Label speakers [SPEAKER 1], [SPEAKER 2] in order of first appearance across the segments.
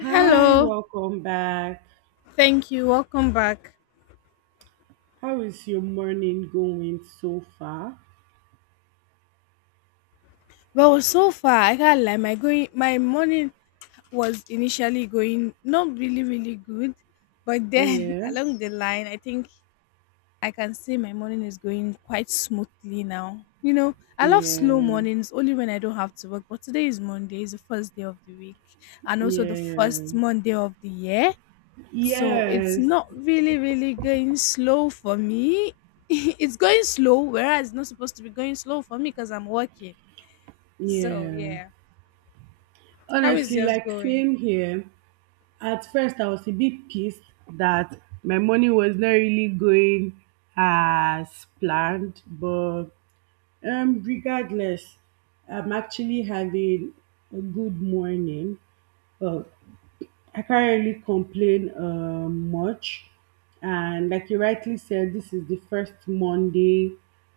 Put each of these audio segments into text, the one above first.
[SPEAKER 1] Hi, welcome back.
[SPEAKER 2] thank you. Welcome back.
[SPEAKER 1] How is your morning going so far?
[SPEAKER 2] Well, so far I can't lie. My morning was initially going not really, really good, but then
[SPEAKER 1] Yeah,
[SPEAKER 2] along the line, I think I can say my morning is going quite smoothly now. You know, I love slow
[SPEAKER 1] yeah,
[SPEAKER 2] mornings only when I don't have to work. But today is Monday, it's the first day of the week, and also the first
[SPEAKER 1] yeah,
[SPEAKER 2] Monday of the year. So it's
[SPEAKER 1] yes,
[SPEAKER 2] not really, really going slow for me. It's going slow, whereas it's not supposed to be going slow for me because I'm working. So
[SPEAKER 1] yeah.
[SPEAKER 2] yeah. How is
[SPEAKER 1] Honestly,
[SPEAKER 2] yours
[SPEAKER 1] like
[SPEAKER 2] going?
[SPEAKER 1] same here. At first, I was a bit pissed that my morning was not really going as planned, but regardless, I'm actually having a good morning. Well, I can't really complain much. And like you rightly said, this is the first Monday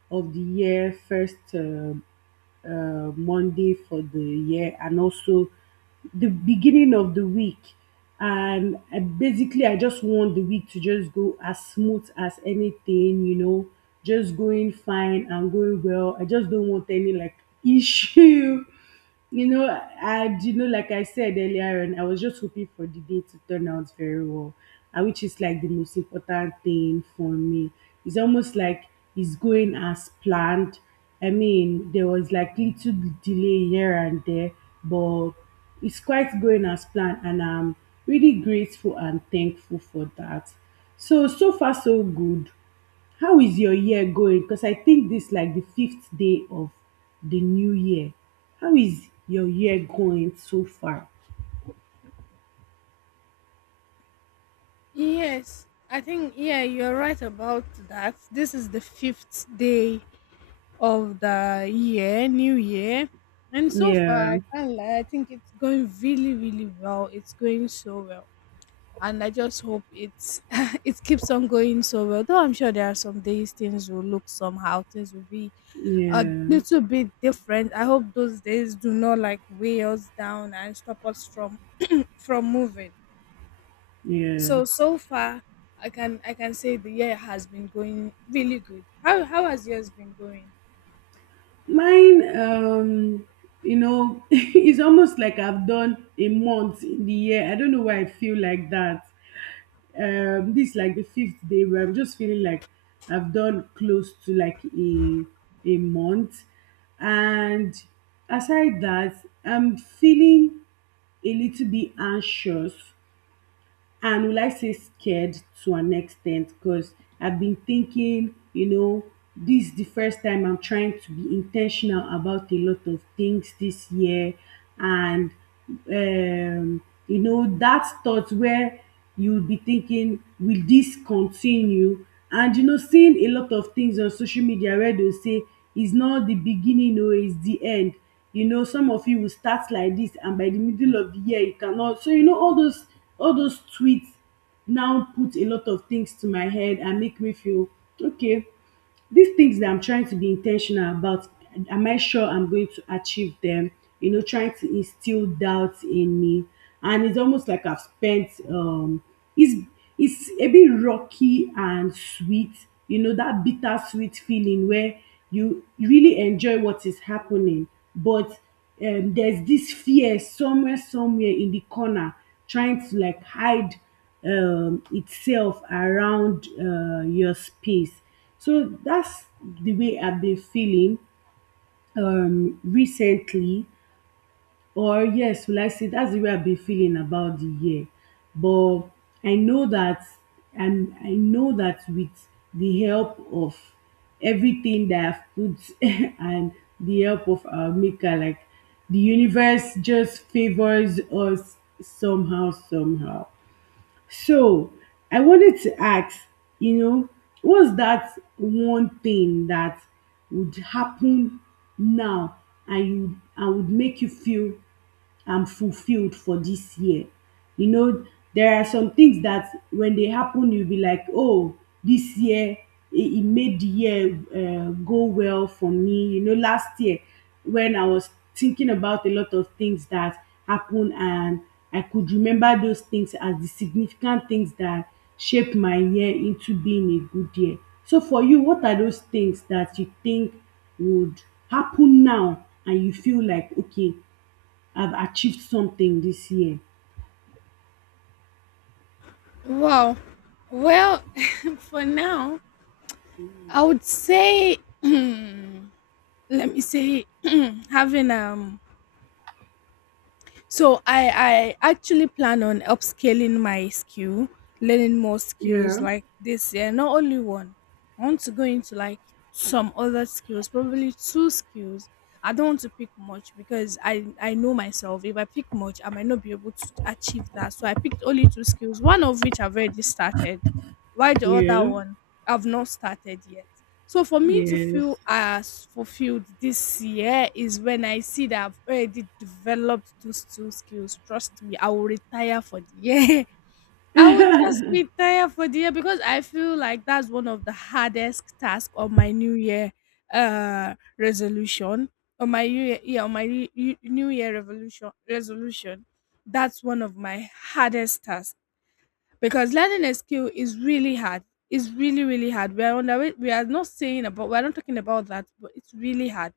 [SPEAKER 1] of the year, first Monday for the year, and also the beginning of the week. Basically, I just want the week to just go as smooth as anything, you know, just going fine and going well. I just don't want any like issue you know, like I said earlier on, I was just hoping for the day to turn out very well, and which is like the most important thing for me. It's almost like it's going as planned. I mean, there was like little delay here and there, but it's quite going as planned, and I'm really grateful and thankful for that. So so far so good. How is your year going? Because I think this like the fifth day of the new year. How is your year going so far?
[SPEAKER 2] Yes, I think, yeah, you're right about that. This is the fifth day of the year, new year. And so far,
[SPEAKER 1] Yeah,
[SPEAKER 2] I can't lie, I think it's going really, really well. It's going so well, and I just hope it's it keeps on going so well. Though I'm sure there are some days things will look somehow, things will be a
[SPEAKER 1] yeah,
[SPEAKER 2] little bit different. I hope those days do not like weigh us down and stop us from moving.
[SPEAKER 1] yeah.
[SPEAKER 2] So so far, I can say the year has been going really good. How has yours been going?
[SPEAKER 1] Mine, you know, it's almost like I've done a month in the year. I don't know why I feel like that. This like the fifth day where I'm just feeling like I've done close to like a month and aside that I'm feeling a little bit anxious. And will I say scared to an extent? Because I've been thinking, you know, this is the first time I'm trying to be intentional about a lot of things this year. And, um, you know, that thought where you'll be thinking, will this continue? And, you know, seeing a lot of things on social media where they'll say, it's not the beginning, no, it's the end. You know, some of you will start like this and by the middle of the year you cannot. So you know all those tweets now put a lot of things to my head and make me feel okay, these things that I'm trying to be intentional about, am I sure I'm going to achieve them? You know, trying to instill doubt in me. And it's almost like I've spent it's it's a bit rocky and sweet, you know, that bittersweet feeling where you really enjoy what is happening, but there's this fear somewhere in the corner trying to like hide itself around your space. So that's the way I've been feeling recently. Or yes, will I say that's the way I've been feeling about the year. But I know that, and I know that with the help of everything that I've put and the help of our maker, like the universe just favors us somehow somehow. So I wanted to ask, you know, what's that one thing that would happen now and you and would make you feel fulfilled for this year? You know, there are some things that when they happen, you'll be like, oh, this year it made the year go well for me. You know, last year when I was thinking about a lot of things that happened and I could remember those things as the significant things that shaped my year into being a good year. So for you, what are those things that you think would happen now and you feel like, okay, I've achieved something this year?
[SPEAKER 2] Wow. Well, for now, I would say let me say having So I actually plan on upscaling my skill, learning more skills
[SPEAKER 1] Yeah,
[SPEAKER 2] like this year. Not only one. I want to go into like some other skills, probably two skills. I don't want to pick much because I know myself. If I pick much, I might not be able to achieve that. So I picked only two skills, one of which I've already started, while the other
[SPEAKER 1] yeah,
[SPEAKER 2] one I've not started yet. So for me to
[SPEAKER 1] yes,
[SPEAKER 2] feel as fulfilled this year is when I see that I've already developed those two skills. Trust me, I will retire for the year. I would just retire for the year because I feel like that's one of the hardest tasks on my new year resolution. On my new year, yeah, on my new year revolution resolution. That's one of my hardest tasks because learning a skill is really hard. It's really, really hard. We are not talking about that, but it's really hard.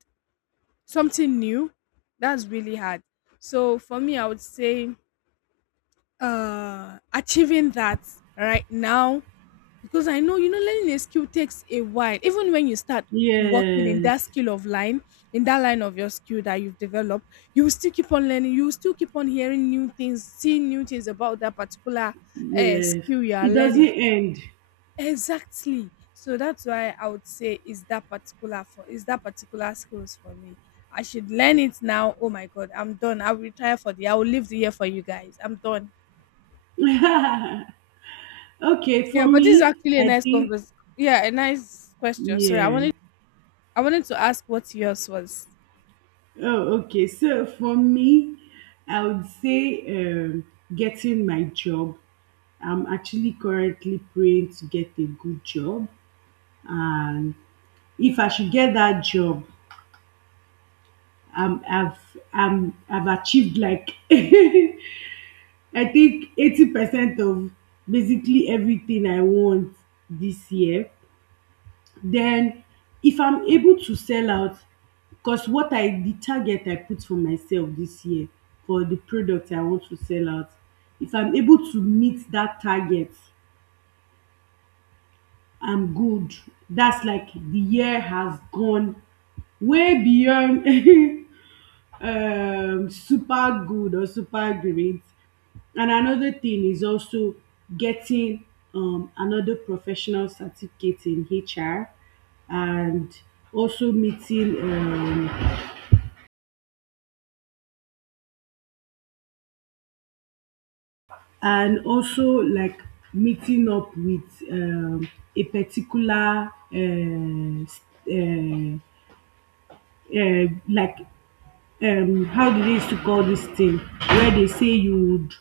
[SPEAKER 2] Something new, that's really hard. So for me, I would say achieving that right now because I know you know learning a skill takes a while. Even when you start working in
[SPEAKER 1] yes,
[SPEAKER 2] that skill of line, in that line of your skill that you've developed, you will still keep on learning. You will still keep on hearing new things, seeing new things about that particular
[SPEAKER 1] yes.
[SPEAKER 2] skill you are
[SPEAKER 1] It doesn't
[SPEAKER 2] learning.
[SPEAKER 1] end.
[SPEAKER 2] Exactly. So that's why I would say is that particular skills for me. I should learn it now. Oh my god, I'm done. I will leave the year for you guys. I'm done.
[SPEAKER 1] Okay, for
[SPEAKER 2] Yeah, but this is
[SPEAKER 1] me,
[SPEAKER 2] actually a
[SPEAKER 1] I
[SPEAKER 2] nice
[SPEAKER 1] think.
[SPEAKER 2] convers yeah, a nice question. Sorry,
[SPEAKER 1] Yeah.
[SPEAKER 2] I wanted to ask what yours was.
[SPEAKER 1] Oh, okay. So for me, I would say getting my job. I'm actually currently praying to get a good job, and if I should get that job, um, I've I've achieved like I think 80% of basically everything I want this year. Then if I'm able to sell out because what I the target I put for myself this year for the product I want to sell out, if I'm able to meet that target, I'm good. That's like the year has gone way beyond super good or super great. And another thing is also getting another professional certificate in HR, and also meeting um, also like meeting up with um, a particular s- uh, like how do they used to call this thing where they say you would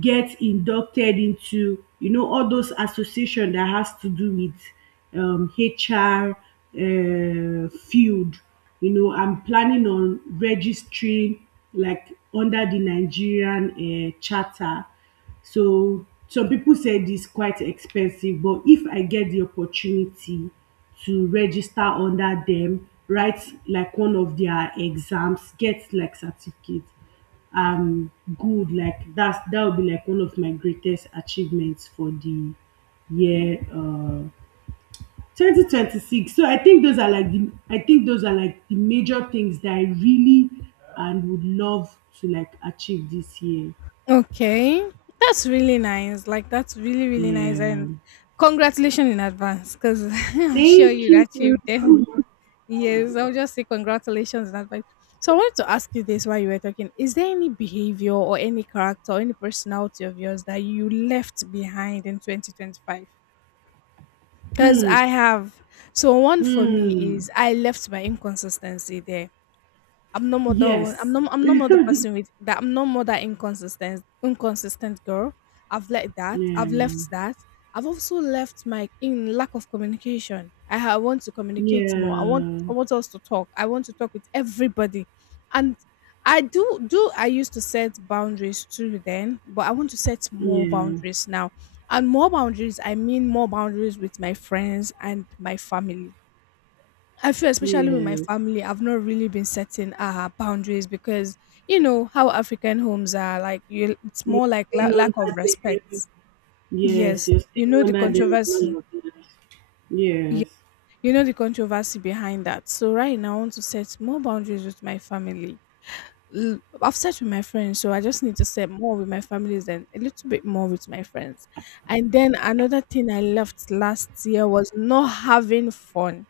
[SPEAKER 1] get inducted into, you know, all those association that has to do with HR field. You know, I'm planning on registering like under the Nigerian charter. So some people said it's quite expensive, but if I get the opportunity to register under them, write like one of their exams, get like certificate, um good, like that's that would be like one of my greatest achievements for the year 2026. So I think those are like the, I think those are like the major things that I really and would love to like achieve this year.
[SPEAKER 2] Okay. That's really nice. Like that's really, really nice,
[SPEAKER 1] Yeah.
[SPEAKER 2] and congratulations in advance because I'm sure
[SPEAKER 1] Thank
[SPEAKER 2] you'd
[SPEAKER 1] you.
[SPEAKER 2] achieve them. Yes, I'll just say congratulations in advance. So I wanted to ask you this while you were talking. Is there any behavior or any character or any personality of yours that you left behind in 2025? Because
[SPEAKER 1] Hmm.
[SPEAKER 2] I have. So one for me
[SPEAKER 1] Hmm.
[SPEAKER 2] is I left my inconsistency there. I'm no more the one.
[SPEAKER 1] Yes.
[SPEAKER 2] I'm no more the person with that I'm no more that inconsistent girl. I've let that.
[SPEAKER 1] Yeah.
[SPEAKER 2] I've left that. I've also left my in lack of communication. I want to communicate more.
[SPEAKER 1] Yeah.
[SPEAKER 2] I want us to talk. I want to talk with everybody. And I do do I used to set boundaries too then, but I want to set more
[SPEAKER 1] Yeah.
[SPEAKER 2] boundaries now. And more boundaries, I mean more boundaries with my friends and my family. I feel especially with my
[SPEAKER 1] Yeah.
[SPEAKER 2] family, I've not really been setting boundaries because you know how African homes are like. You, it's
[SPEAKER 1] Yeah.
[SPEAKER 2] more like
[SPEAKER 1] Ain't
[SPEAKER 2] lack
[SPEAKER 1] that.
[SPEAKER 2] of respect.
[SPEAKER 1] Nothing. Yes,
[SPEAKER 2] Yes,
[SPEAKER 1] you're
[SPEAKER 2] you
[SPEAKER 1] staying
[SPEAKER 2] know the
[SPEAKER 1] under them and not
[SPEAKER 2] controversy.
[SPEAKER 1] your parents.
[SPEAKER 2] ye-
[SPEAKER 1] Yes.
[SPEAKER 2] You know the controversy behind that. So right now, I want to set more boundaries with my family. I've set with my friends, so I just need to set more with my families and a little bit more with my friends. And then another thing I left last year was not having fun.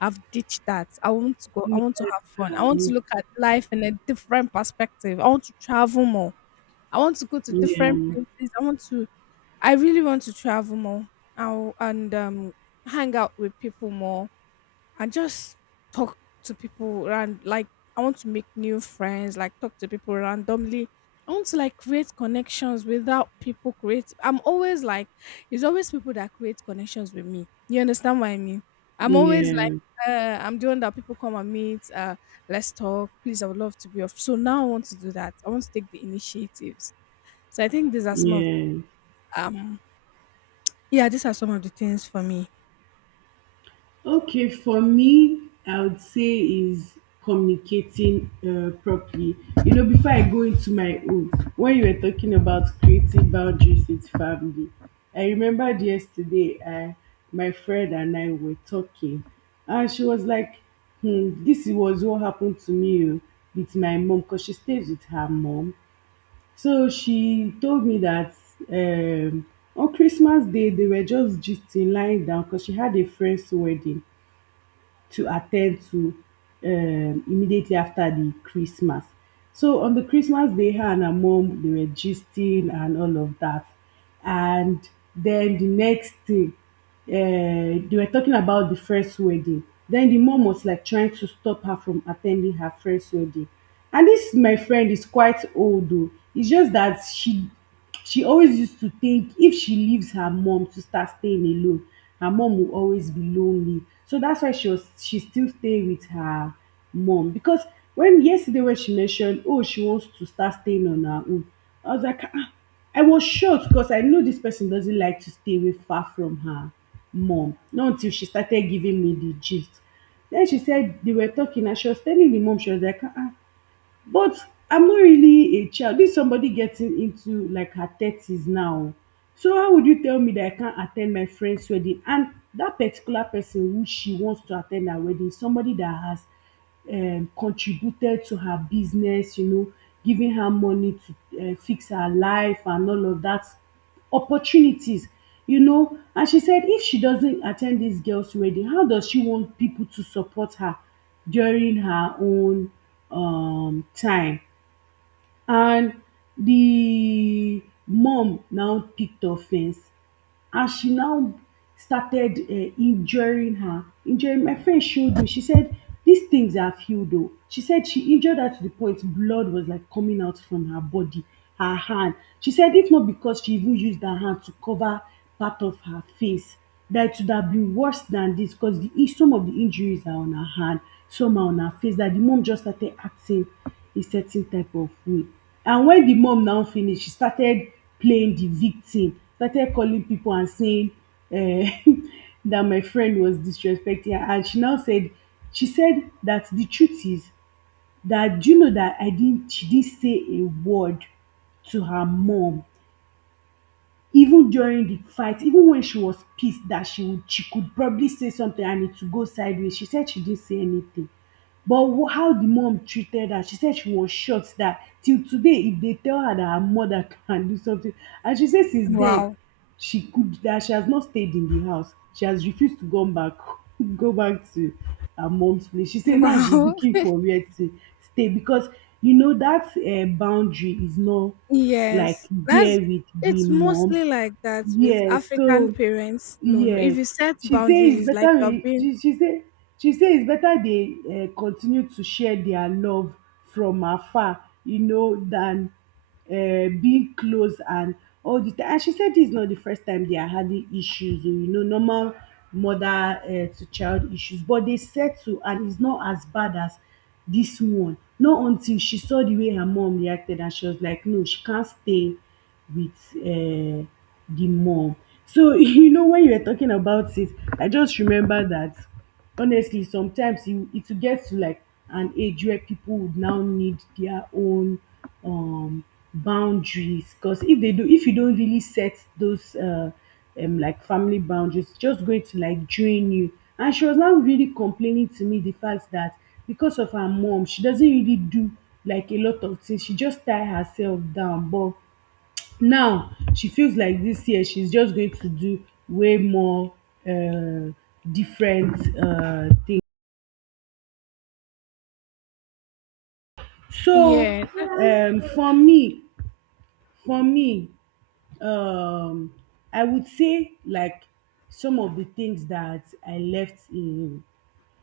[SPEAKER 2] I've ditched that. I want to go. I
[SPEAKER 1] Yeah.
[SPEAKER 2] want to have fun. I want to look at life in a different perspective. I want to travel more. I want to go to different
[SPEAKER 1] Yeah.
[SPEAKER 2] places. I really want to travel more. I, and Hang out with people more and just talk to people, and like I want to make new friends, like talk to people randomly. I want to like create connections without people create. I'm always like, it's always people that create connections with me. You understand what I mean? I'm always like,
[SPEAKER 1] Yeah.
[SPEAKER 2] I'm the one that people come and meet. Let's talk, please. I would love to be off. So now I want to do that. I want to take the initiatives. So I think these are some of
[SPEAKER 1] Yeah.
[SPEAKER 2] um, yeah, these are some of the things for me.
[SPEAKER 1] Okay, for me, I would say is communicating properly. You know, before I go into my own, when you were talking about creating boundaries with family, I remembered yesterday, my friend and I were talking, and she was like, hmm, this was what happened to me oh, with my mom because she stays with her mom. So she told me that um, on Christmas Day, they were just lying down because she had a friend's wedding to attend to immediately after the Christmas. So on the Christmas day, her and her mom they were gisting and all of that. And then the next day, they were talking about the first wedding. Then the mom was like trying to stop her from attending her first wedding. And this my friend is quite old though. It's just that she always used to think if she leaves her mom to start staying alone her mom will always be lonely, so that's why she still stay with her mom because when, yesterday when she mentioned oh she wants to start staying on her own, I was like ah, I was shocked because I know this person doesn't like to stay away far from her mom, not until she started giving me the gist. Then she said they were talking and she was telling the mom, she was like ah ah, but I'm not really a child. This is somebody getting into like her thirties now. So how would you tell me that I can't attend my friend's wedding? And that particular person who she wants to attend her wedding, is somebody that has contributed to her business, you know, giving her money to fix her life and all of that, opportunities, you know. And she said if she doesn't attend this girls wedding, how does she want people to support her during her own time? And the mom now picked offense, and she now started injuring her, injuring, my friend showed me, she said these things have healed though. She said she injured her to the point blood was like coming out from her body, her hand. She said if not because she even used her hand to cover part of her face, that it would have been worse than this, because the some of the injuries are on her hand, some are on her face. That the mom just started acting a certain type of way. And when the mom now finish, she started playing the victim, started calling people and saying um that my friend was disrespecting her. And she said that the truth is that do you know that I didn't she didn't say a word to her mom even during the fight, even when she was pissed that she could probably say something and it would go sideways, she said she didn't say anything. But wh- how the mom treated her, she said she was shocked that till today if they tell her that her mother can do something. And she said since then
[SPEAKER 2] Wow,
[SPEAKER 1] she could that she has not stayed in the house, she has refused to come back go back to her mom's place. She say now she's
[SPEAKER 2] wow.
[SPEAKER 1] looking for where to stay because you know that boundary is not like
[SPEAKER 2] Yes, that's
[SPEAKER 1] there with the
[SPEAKER 2] it's
[SPEAKER 1] mom.
[SPEAKER 2] mostly like that with
[SPEAKER 1] Yeah,
[SPEAKER 2] African
[SPEAKER 1] so
[SPEAKER 2] parents. No, no. If
[SPEAKER 1] yes,
[SPEAKER 2] you set
[SPEAKER 1] she say
[SPEAKER 2] boundaries,
[SPEAKER 1] it's
[SPEAKER 2] it's like
[SPEAKER 1] better
[SPEAKER 2] you're
[SPEAKER 1] we
[SPEAKER 2] being
[SPEAKER 1] she she say she say it's better they continue to share their love from afar, you know, than being close and all the time. And she said this is not the first time they are having issues o, you know, normal mother to child issues, but they settle and it's not as bad as this one. Not until she saw the way her mom reacted and she was like, no, she can't stay with the mom. So you know when you were talking about it, I just remember that honestly sometimes you it will get to like an age where people would now need their own um boundaries, because if they do if you don't really set those like family boundaries, it's just going to like drain you. And she was now really complaining to me the fact that because of her mom she doesn't really do like a lot of things, she just tie herself down. But now she feels like this year she's just going to do way more um different things. So
[SPEAKER 2] yeah.
[SPEAKER 1] um for me for me, um I would say like some of the things that I left in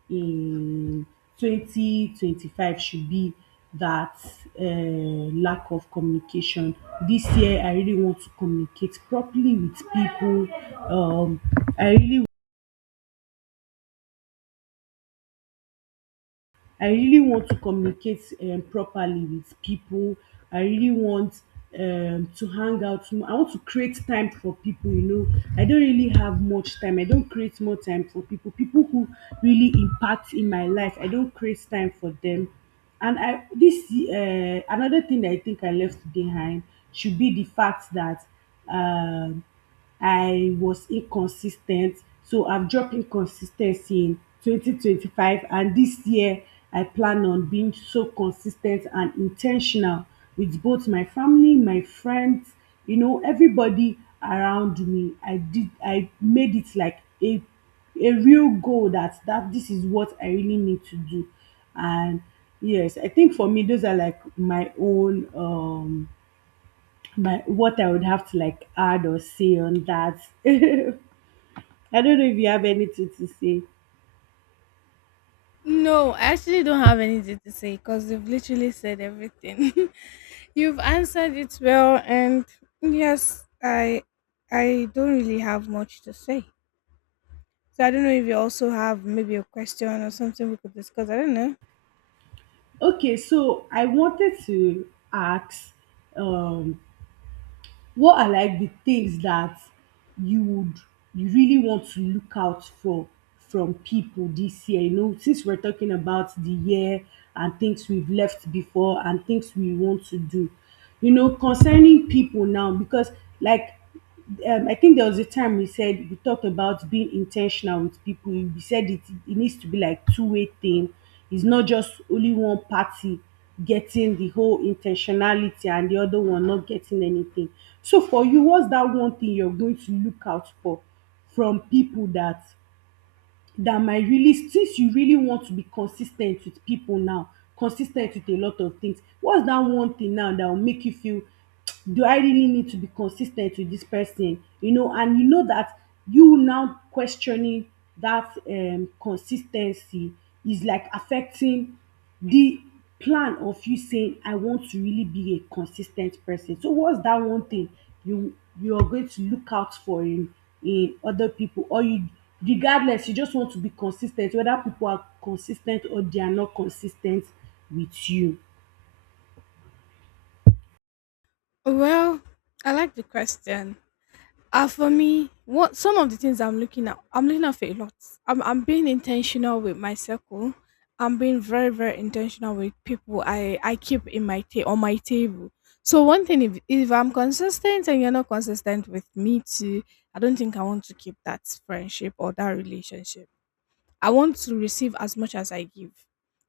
[SPEAKER 1] in 2025 should be that lack of communication. This year I really want to communicate properly with people. um I really I really want to communicate properly with people. I really want to hang out more. I want to create time for people, you know. I don't really have much time. I don't create more time for people. People who really impact in my life, I don't create time for them. And I this another thing that I think I left behind should be the fact that um I was inconsistent. So I've dropped inconsistency in 2025, and this year I plan on being so consistent and intentional with both my family, my friends, you know, everybody around me. I made it like a real goal that this is what I really need to do. And yes, I think for me those are like my own my what I would have to like add or say on that. I don't know if you have anything to say.
[SPEAKER 2] No, I actually don't have anything to say because you've literally said everything. You've answered it well, and yes, I don't really have much to say. So I don't know if you also have maybe a question or something we could discuss. I don't know.
[SPEAKER 1] Okay, so I wanted to ask, um, what are like the things that you would you really want to look out for from people this year? You know, since we're talking about the year and things we've left before and things we want to do, you know, concerning people now, because like I think there was a time we talked about being intentional with people. We said it needs to be like two-way thing. It's not just only one party getting the whole intentionality and the other one not getting anything. So for you, what's that one thing you're going to look out for from people that might really, since you really want to be consis ten t with people now, consis ten t with a lot of things, what's that one thing now that will make you feel, do I really need to be consis ten t with this person, you know, and you know that you now questioning that consis ten cy is like affecting the plan of you saying I want to really be a consistent person. So what's that one thing you you are going to look out for in other people, or you regardless you just want to be consistent whether people are consistent or they are not consistent with you.
[SPEAKER 2] Well, I like the question. For me, what some of the things I'm looking at for a lot. I'm being intentional with my circle. I'm being very very intentional with people I keep in my ta- on my table. So one thing, if I'm consistent and you're not consistent with me too, I don't think I want to keep that friendship or that relationship. I want to receive as much as I give.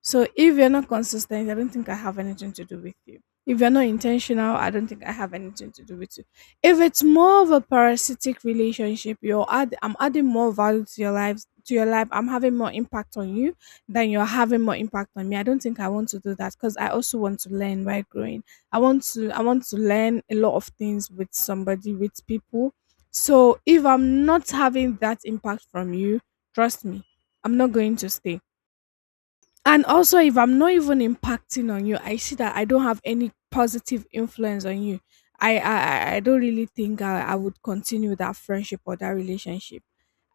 [SPEAKER 2] So if you're not consistent, I don't think I have anything to do with you. If you're not intentional, I don't think I have anything to do with you. If it's more of a parasitic relationship, you're add I'm adding more value to your lives to your life. I'm having more impact on you than you're having more impact on me. I don't think I want to do that because I also want to learn by growing. I want to learn a lot of things with somebody, with people. So if I'm not having that impact from you, trust me, I'm not going to stay. And also, if I'm not even impacting on you, I see that I don't have any positive influence on you. I don't really think I would continue that friendship or that relationship.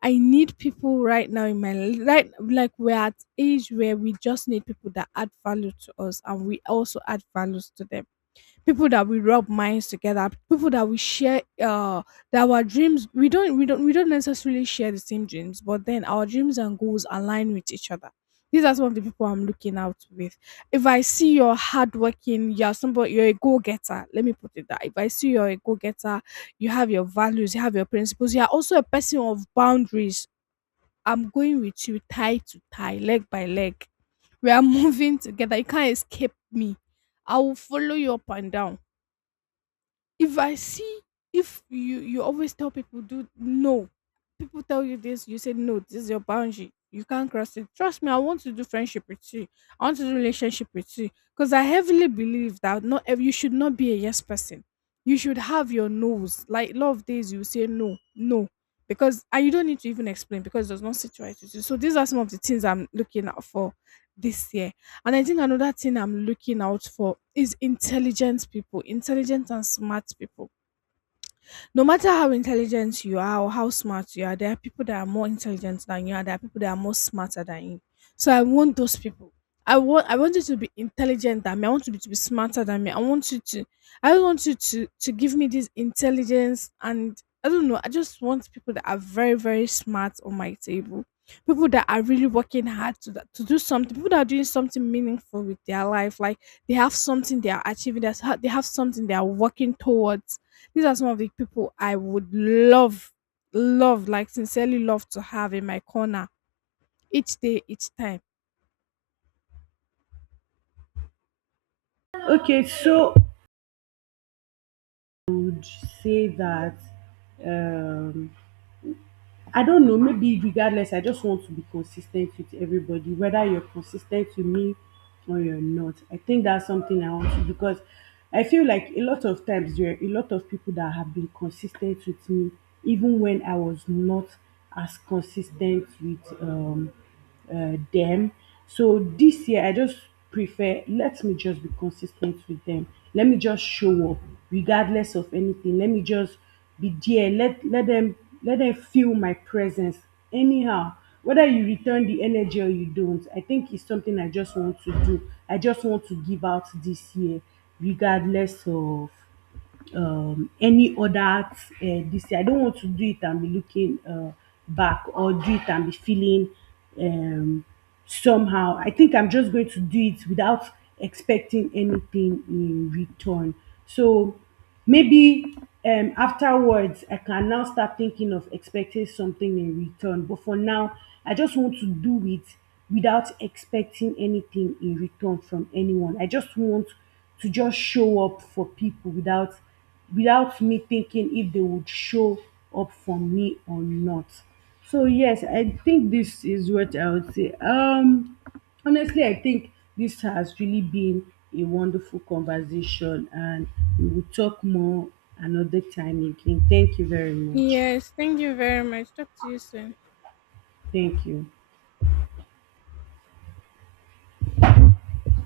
[SPEAKER 2] I need people right now in right like we're at age where we just need people that add value to us, and we also add values to them, people that we rub minds together, people that we share that our dreams. We don't necessarily share the same dreams, but then our dreams and goals align with each other. These are some of the people I'm looking out with. If I see you're hardworking, you're somebody, you're a go-getter, let me put it that if I see you're a go-getter, you have your values, you have your principles, you're also a person of boundaries, I'm going with you tie to tie, leg by leg. We are moving together, you can't escape me. I will follow you up and down. If I see if you always tell people do no, people tell you this, you say no, this is your boundary. You can't cross it. Trust me, I want to do friendship with you. I want to do relationship with you because I heavily believe that not ev- you should not be a yes person. You should have your no's. Like a lot of days you say no, no, because and you don't need to even explain because it does not sit right with you. So these are some of the things I'm looking out for this year. And I think another thing I'm looking out for is intelligent people, intelligent and smart people. No matter how intelligent you are or how smart you are, there are people that are more intelligent than you, and there are people that are more smarter than you. So I want those people. I want you to be intelligent than me. I want you to be smarter than me. I don't want you to give me this intelligence and I don't know. I just want people that are very very smart on my table. People that are really working hard to do something. People that are doing something meaningful with their life. Like they have something they are achieving. That's how they have something they are working towards. These are some of the people I would love, love, like sincerely love to have in my corner each day, each time.
[SPEAKER 1] Okay, so I would say that um I don't know, maybe regardless, I just want to be consistent with everybody, whether you're consistent ten with me or you're not. I think that's something I want to, because I feel like a lot of times there are a lot of people that have been consistent with me even when I was not as consistent with them. So this year, I just prefer, let me just be consistent with them. Let me just show up, regardless of anything. Let me just be there. Let them, let them feel my presence. Anyhow, whether you return the energy or you don't, I think it's something I just want to do. I just want to give out this year, regardless of any other this thing. I don't want to do it and be looking back, or do it and be feeling um, somehow. I think I'm just going to do it without expecting anything in return. So maybe afterwards, I can now start thinking of expecting something in return. But for now, I just want to do it without expecting anything in return from anyone. I just want to just show up for people without me thinking if they would show up for me or not. So yes, I think this is what I would say. Honestly I think this has really been a wonderful conversation, and we will talk more another time again. Thank you very much.
[SPEAKER 2] Yes, thank you very much. Talk to you soon.
[SPEAKER 1] Thank you.